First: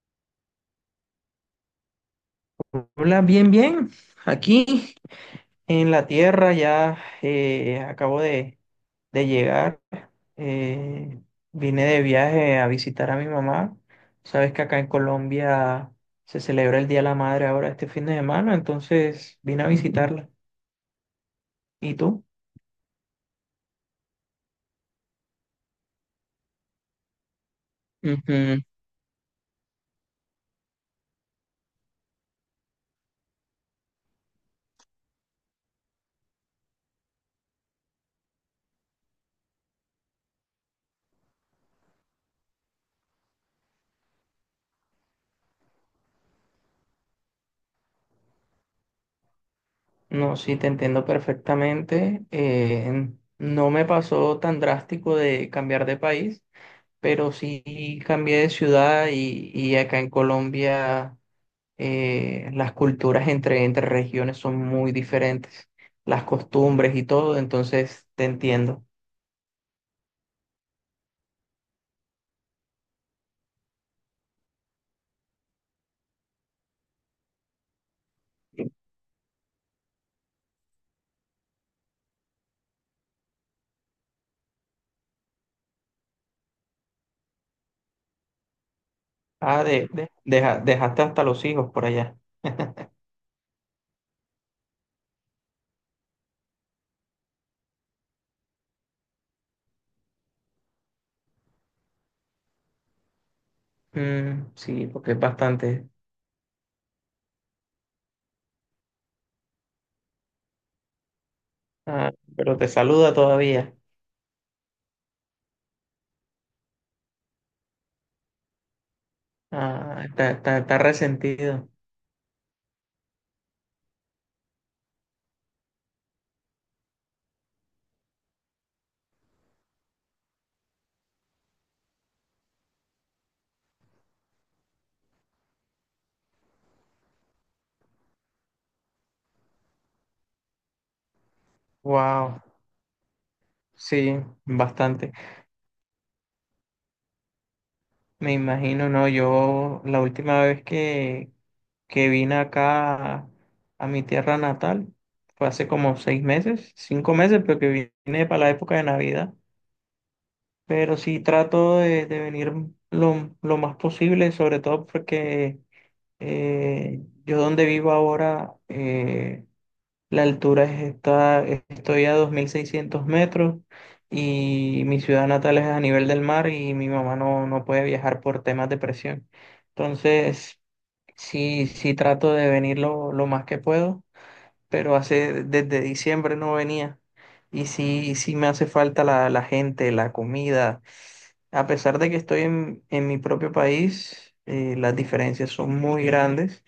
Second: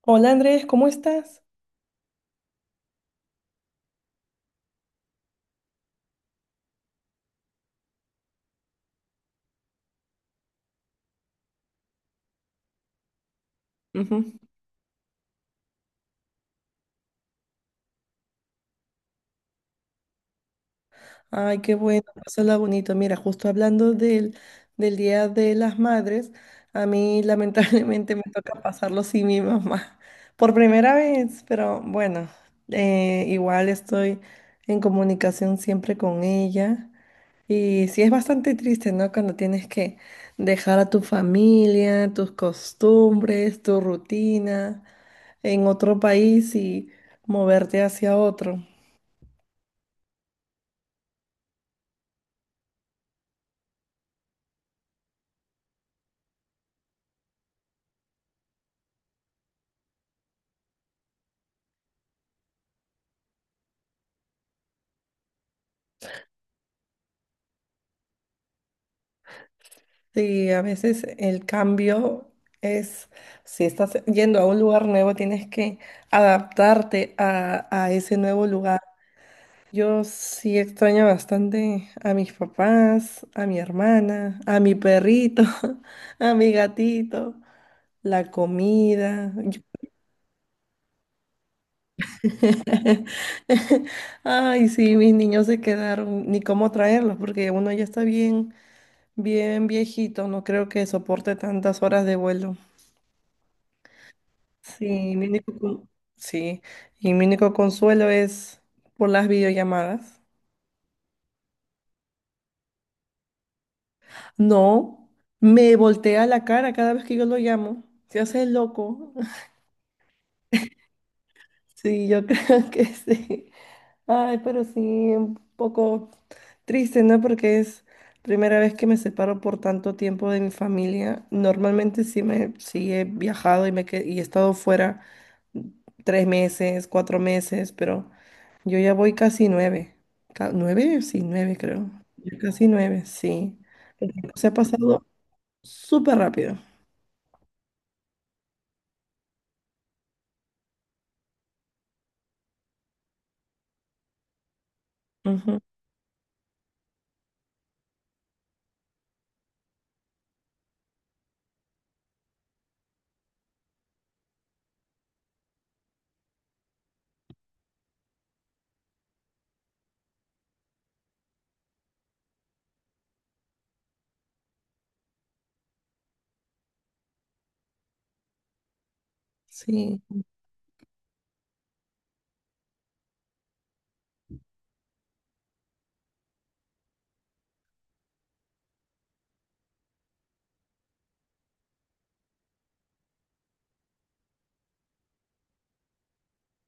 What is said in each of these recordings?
Hola Andrés, ¿cómo estás? Hola, bien, bien. Aquí en la tierra ya acabo de llegar. eh, Vine de viaje a visitar a mi mamá. Ujú. Sabes que acá en Colombia se celebra el Día de la Madre ahora este fin de semana, entonces vine a visitarla. Ay, qué ¿Y bueno, tú? pásala bonito. Mira, justo hablando del Día de las Madres, a mí lamentablemente me toca Ujú. pasarlo sin mi mamá por primera vez, pero bueno, igual estoy en comunicación siempre con ella. Y sí es bastante triste, ¿no? Cuando tienes que dejar a tu familia, tus costumbres, tu rutina en otro país y moverte hacia otro. No, sí, te entiendo perfectamente. No me pasó tan drástico de cambiar de país, pero sí cambié de ciudad y acá en Colombia. Las culturas entre regiones son muy diferentes, las costumbres y todo, entonces te entiendo. Sí, a veces el cambio es, si estás yendo a un lugar nuevo, tienes que adaptarte a ese nuevo lugar. Yo sí extraño bastante a mis papás, a mi hermana, a mi perrito, a mi gatito, la comida. Yo- Ah, dejaste hasta los hijos por allá. Ay, sí, mis niños se quedaron, ni cómo traerlos, porque uno ya está bien, bien viejito, no creo que soporte tantas horas de vuelo. Mm, sí, porque Sí, es mi único, con- bastante. sí, y mi único consuelo es por las videollamadas. Ah, pero te saluda todavía. No, me voltea la cara cada vez que yo lo llamo. Se hace el loco. Ah, está resentido. Sí, yo creo que sí. Ay, pero sí, un poco. Triste, ¿no? Porque es primera vez que me separo por tanto tiempo de mi familia. Normalmente sí me sí he viajado y me que- y he estado fuera tres meses, cuatro meses, pero yo ya voy casi nueve. Ca- ¿Nueve? Sí, nueve creo. Ya Wow, casi nueve, sí. El sí, tiempo se ha pasado bastante. súper rápido. Me imagino, no, yo la última vez que vine acá a mi tierra natal fue Ujú. hace como 6 meses, 5 meses, pero que vine para la época de Navidad. Pero sí trato de venir lo más posible, sobre todo porque yo donde vivo ahora, la altura estoy a 2.600 metros y mi ciudad natal es a nivel del mar y mi mamá no, no puede viajar por temas de presión. Sí. Entonces, sí, sí trato de venir lo más que puedo, pero hace, desde diciembre no venía. Y sí, sí me hace falta la, la gente, la comida. A pesar de que estoy en mi propio país, las diferencias son muy grandes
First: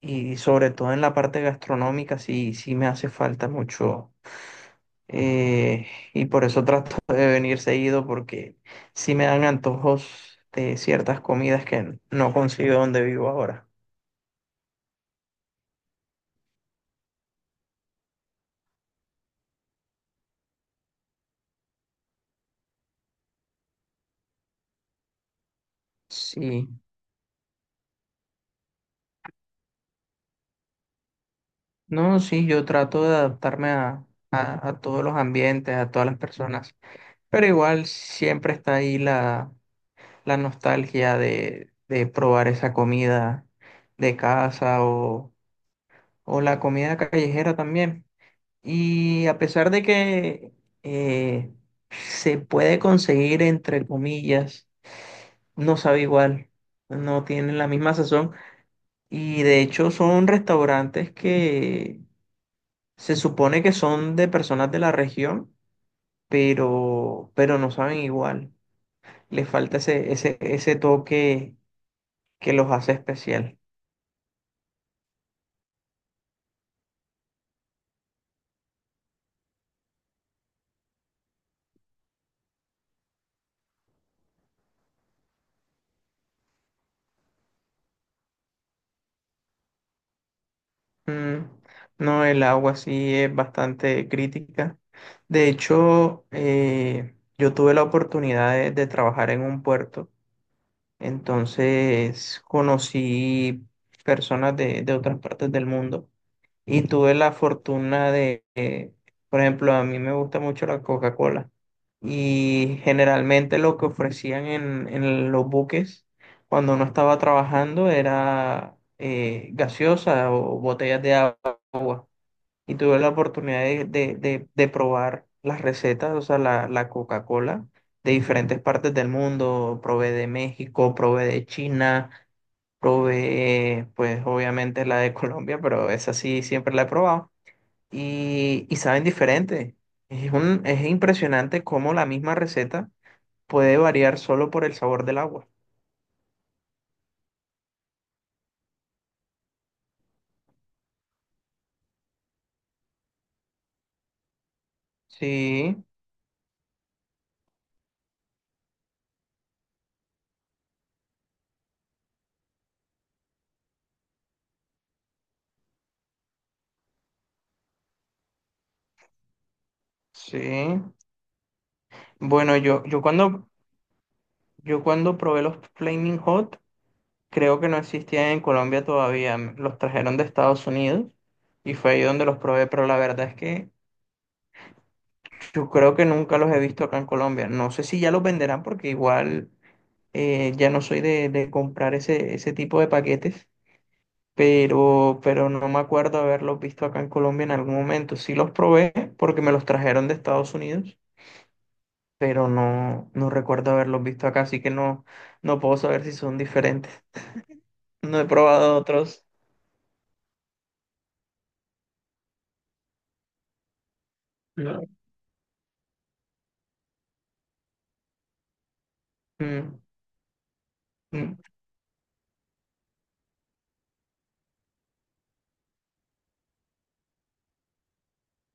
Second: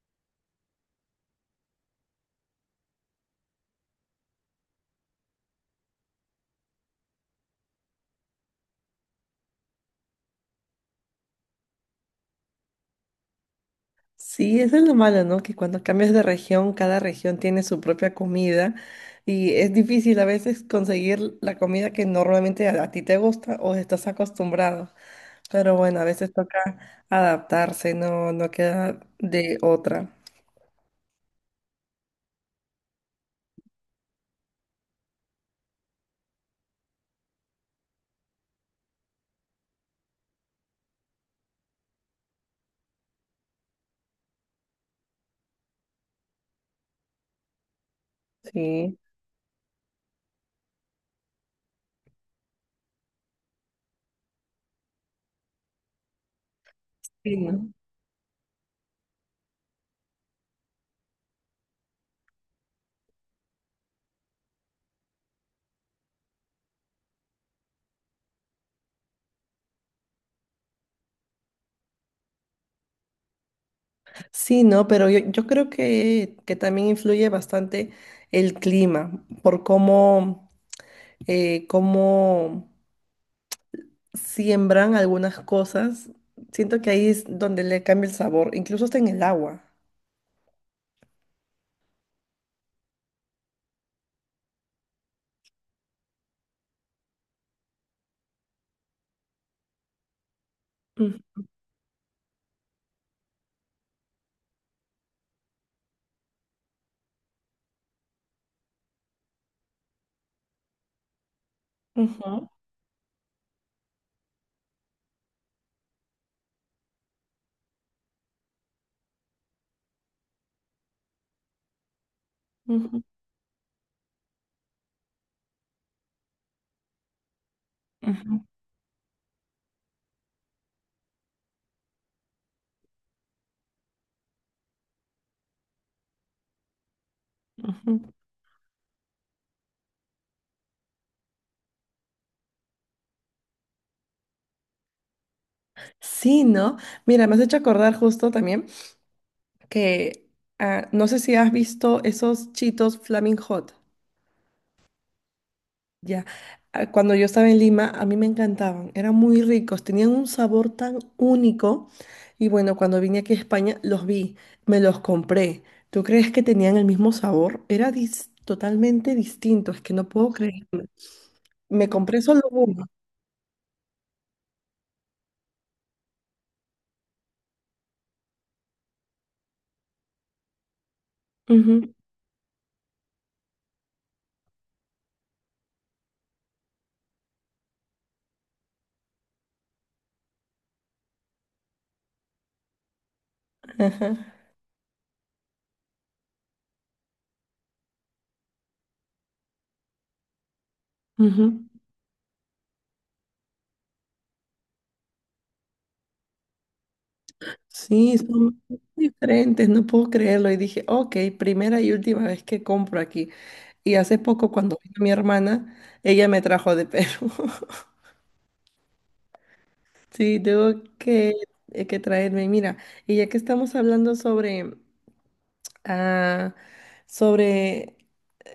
y sobre todo en la parte gastronómica sí, sí me hace falta mucho eh, y por eso trato de venir seguido porque sí me dan antojos de ciertas comidas que no consigo donde vivo ahora. Sí, eso es lo malo, ¿no? Que cuando cambias de región, cada región tiene su propia comida y es difícil a veces conseguir la comida que normalmente a ti te gusta o estás acostumbrado. Pero bueno, a veces toca Sí, adaptarse, no, no queda de otra. no, sí, yo trato de adaptarme a todos los ambientes, a todas las personas, pero igual siempre está ahí la, la nostalgia de probar esa comida de casa o la comida callejera también. Sí. Y a pesar de que eh, se puede conseguir, entre comillas, no sabe igual, no Sí, tienen la ¿no? misma sazón. Y de hecho son restaurantes que se supone que son de personas de la región, pero no saben igual. Les falta ese toque que los hace especial. Sí, no, pero yo creo que también influye bastante el clima, por cómo, cómo siembran algunas cosas, siento que ahí es donde le cambia el sabor, incluso hasta en el agua. Mm, no, el agua sí es bastante crítica. De hecho, yo tuve la oportunidad de trabajar en un puerto, Ujú, entonces conocí personas de otras partes del mundo. Y tuve la fortuna de, por ejemplo, a mí me gusta mucho la Coca-Cola. ujú, Y generalmente lo que ofrecían en los buques cuando uno estaba trabajando era gaseosa o botellas de agua. Y tuve ujú, la oportunidad de, de probar las recetas, o sea, la, la Coca-Cola de ujú, diferentes partes del mundo. Probé de México, probé de China, probé, pues obviamente la de Colombia, pero esa sí siempre la he probado ujú. Y saben diferente. Es es impresionante cómo la misma receta puede variar solo por el sabor del agua. Sí, ¿no? Mira, me has hecho acordar justo también que ah, no sé si has visto esos chitos Flaming Hot. Sí, Ya, ah, cuando yo estaba en Lima, a mí me encantaban, eran muy ricos, tenían un sabor tan único. Y bueno, cuando vine aquí a España, los vi, me los compré. ¿Tú crees que tenían el mismo sabor? Era dis- totalmente distinto, es que no puedo creer. sí. Me compré solo Bueno, uno. Yo cuando probé los Flaming Hot, creo que no existían en Colombia todavía. Los trajeron de Estados Unidos y fue Ujú, ahí donde los probé, pero la verdad es que yo creo que nunca los he visto acá en Colombia. No sé si ya los venderán porque igual ya no soy de comprar ese tipo de paquetes. ajá, Pero no me acuerdo haberlos visto acá en Colombia en algún momento. Sí los probé porque me los trajeron de Estados Unidos, ujú. pero no, no recuerdo haberlos visto acá, así que no, no puedo saber si son diferentes. Sí, No he son probado otros. diferentes, no puedo creerlo. Y dije, ok, primera y última vez que compro aquí. Y hace poco, cuando No. vino mi hermana, ella me trajo de Perú. Mm, Sí, tengo que, mm, que traerme. Mira, y ya que estamos hablando sobre, ah, sobre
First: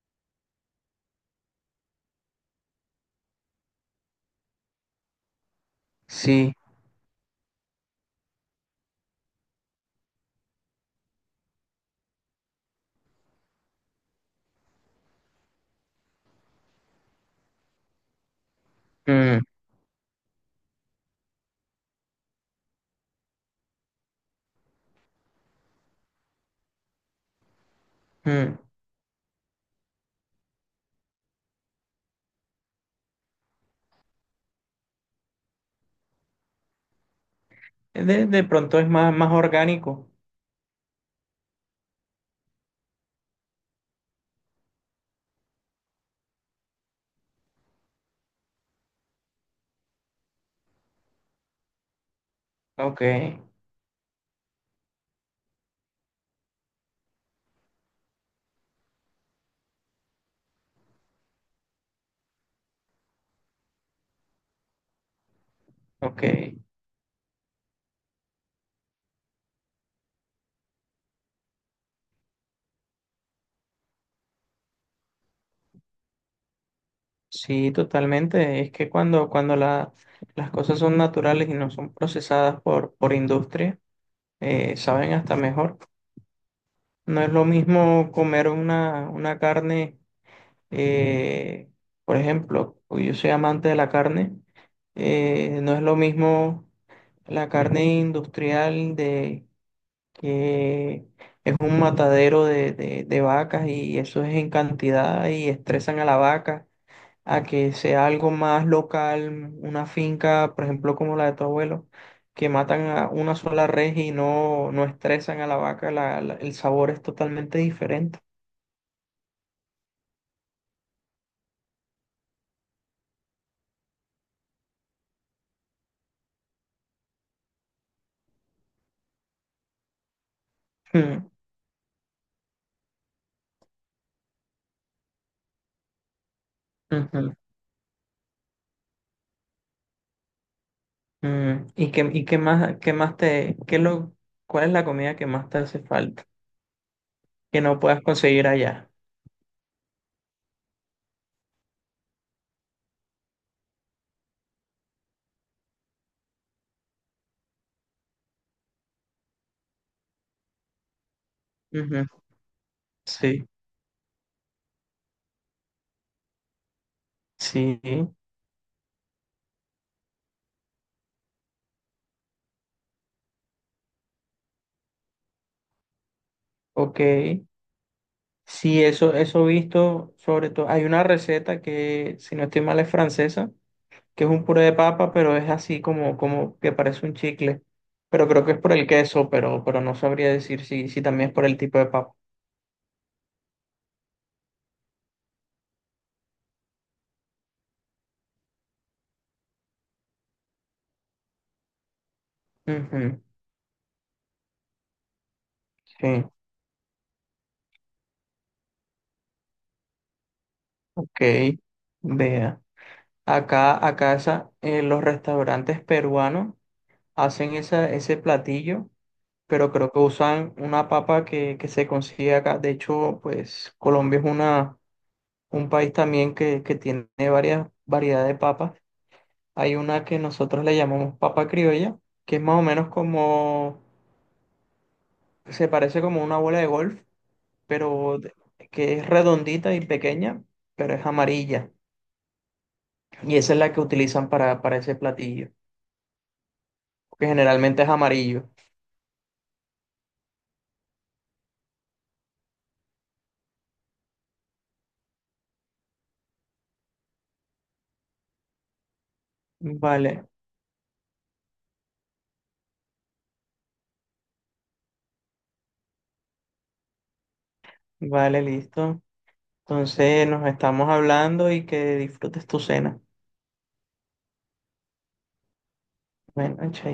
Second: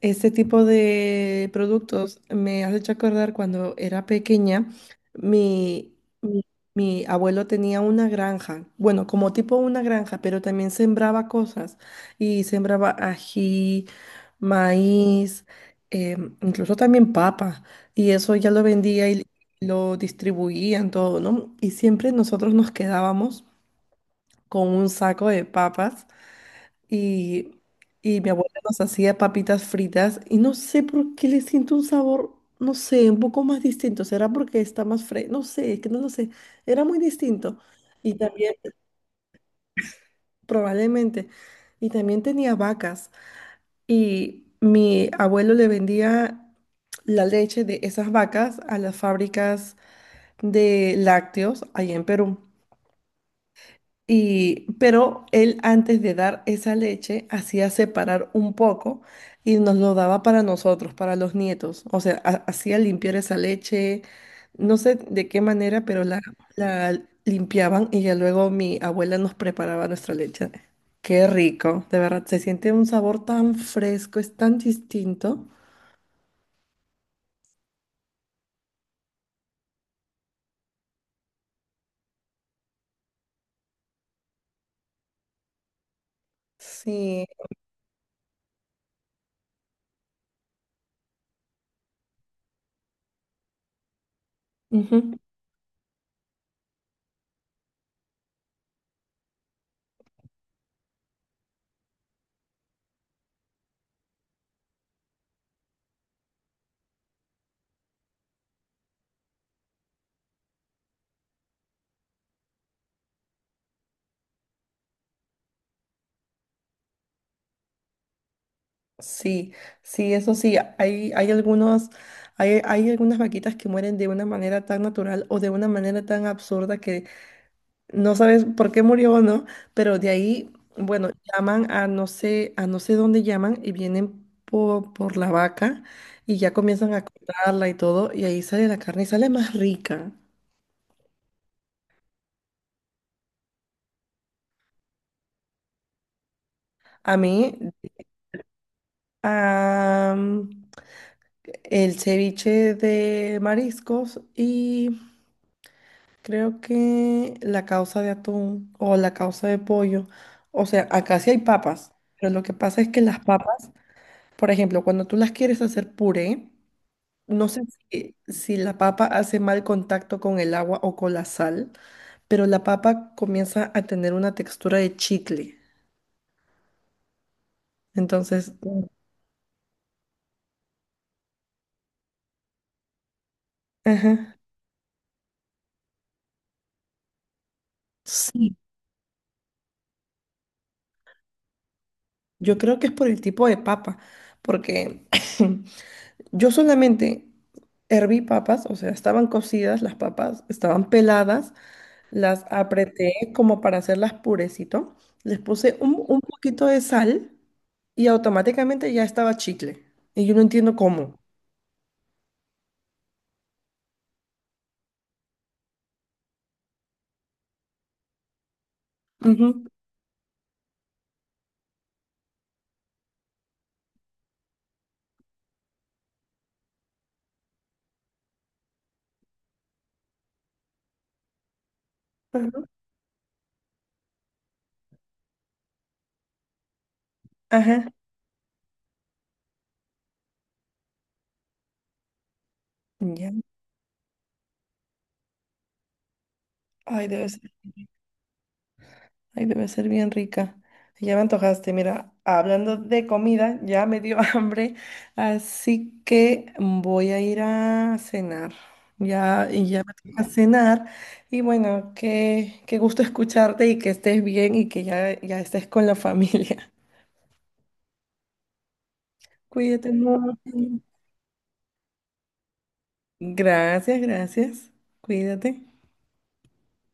este tipo de productos me has hecho acordar cuando era pequeña, mi, mi, sí. mi abuelo tenía una granja, bueno, como tipo una granja, pero también sembraba cosas y sembraba ají, maíz, eh, incluso también papa, y eso ya lo vendía y Mm, lo distribuían todo, ¿no? Y siempre nosotros nos quedábamos con un saco de papas y, y mi abuela mm. nos hacía papitas fritas y no sé por qué le siento un sabor, no sé, un poco más distinto. ¿Será porque está más fresco? No sé, es que no lo sé. Era muy distinto. Y De también, pronto es más, más orgánico. probablemente, y también tenía vacas. Y mi abuelo le vendía la leche de esas vacas a las fábricas de lácteos allá en Perú. Ok, Y, pero él antes de dar esa leche hacía separar un poco y nos lo daba para nosotros, para los nietos. O sea, ha- hacía limpiar esa leche, no sé de qué manera, pero la, ok. la limpiaban y ya luego mi abuela nos preparaba nuestra leche. Qué rico, de verdad, se siente un sabor tan fresco, es tan distinto. Sí, totalmente. Es que cuando las cosas son naturales y no son procesadas por industria, saben hasta mejor. No Sí. es lo mismo comer una carne, eh, por ejemplo, pues yo soy amante de la carne, Ujú. No es lo mismo la carne industrial de que es un matadero de, de vacas y eso es en cantidad y estresan a la vaca, a que sea algo más local, una finca, por ejemplo, como la de tu abuelo, que matan a una sola res y no, no estresan a la vaca, el sabor es totalmente diferente. Sí, sí, eso sí, hay algunos, hay algunas vaquitas que mueren de una manera tan natural o de una manera tan absurda que no sabes por qué murió o no, pero de ahí, bueno, Mm, llaman a no sé dónde llaman y vienen po- por, la vaca y ya comienzan a ujú, cortarla y todo, y ahí sale la carne y sale más rica. mm. Y qué más, cuál es la comida que más te hace falta, A mí, que no puedas conseguir allá? am, el ceviche de mariscos y creo que la causa de atún o la causa de pollo, o sea, acá sí hay papas, Ujú, pero lo que pasa es que las sí, papas, por ejemplo, cuando tú las quieres hacer puré, no sé sí, si, si la papa hace mal contacto con el agua o con la sal, pero la papa comienza a tener una textura de chicle. ok. Entonces, Sí, mm. eso he visto, sobre todo, hay una receta que, si no estoy mal, es francesa, que es Ajá, un puré de papa, pero es así como, como que parece un chicle. Pero creo que sí, es por el queso, pero no sabría decir si, si también es por el tipo de papa. yo creo que es por el tipo de papa, porque yo solamente herví papas, o sea, estaban cocidas las papas, estaban peladas, las apreté Ujú, como para hacerlas purecito, les puse un sí, poquito de sal y automáticamente ya estaba chicle. Y yo no entiendo cómo. ok, vea. Acá los restaurantes peruanos hacen esa, ese platillo, Ujú, pero creo que usan una papa que se consigue acá. De hecho, pues Colombia es una, un país también que tiene varias variedades de papas. Hay una que nosotros le llamamos papa criolla, que es más o ujú, menos como, se parece como una bola de golf, ajá. pero de- que es redondita y pequeña, pero es amarilla. Ya. Y esa es la que utilizan para ese platillo, Ay, que debe ser. generalmente es amarillo. Ay, debe ser bien rica. Sí, ya me antojaste. Mira, hablando de comida, ya me dio hambre, así que voy a ir a cenar. Ya, y ya me toca Vale, cenar. Y bueno, qué, qué gusto escucharte y que estés bien y que ya, ya estés con la familia. vale, listo. Cuídate Entonces mucho. nos estamos hablando y que disfrutes tu cena. Gracias, gracias. Cuídate. Bueno, chao.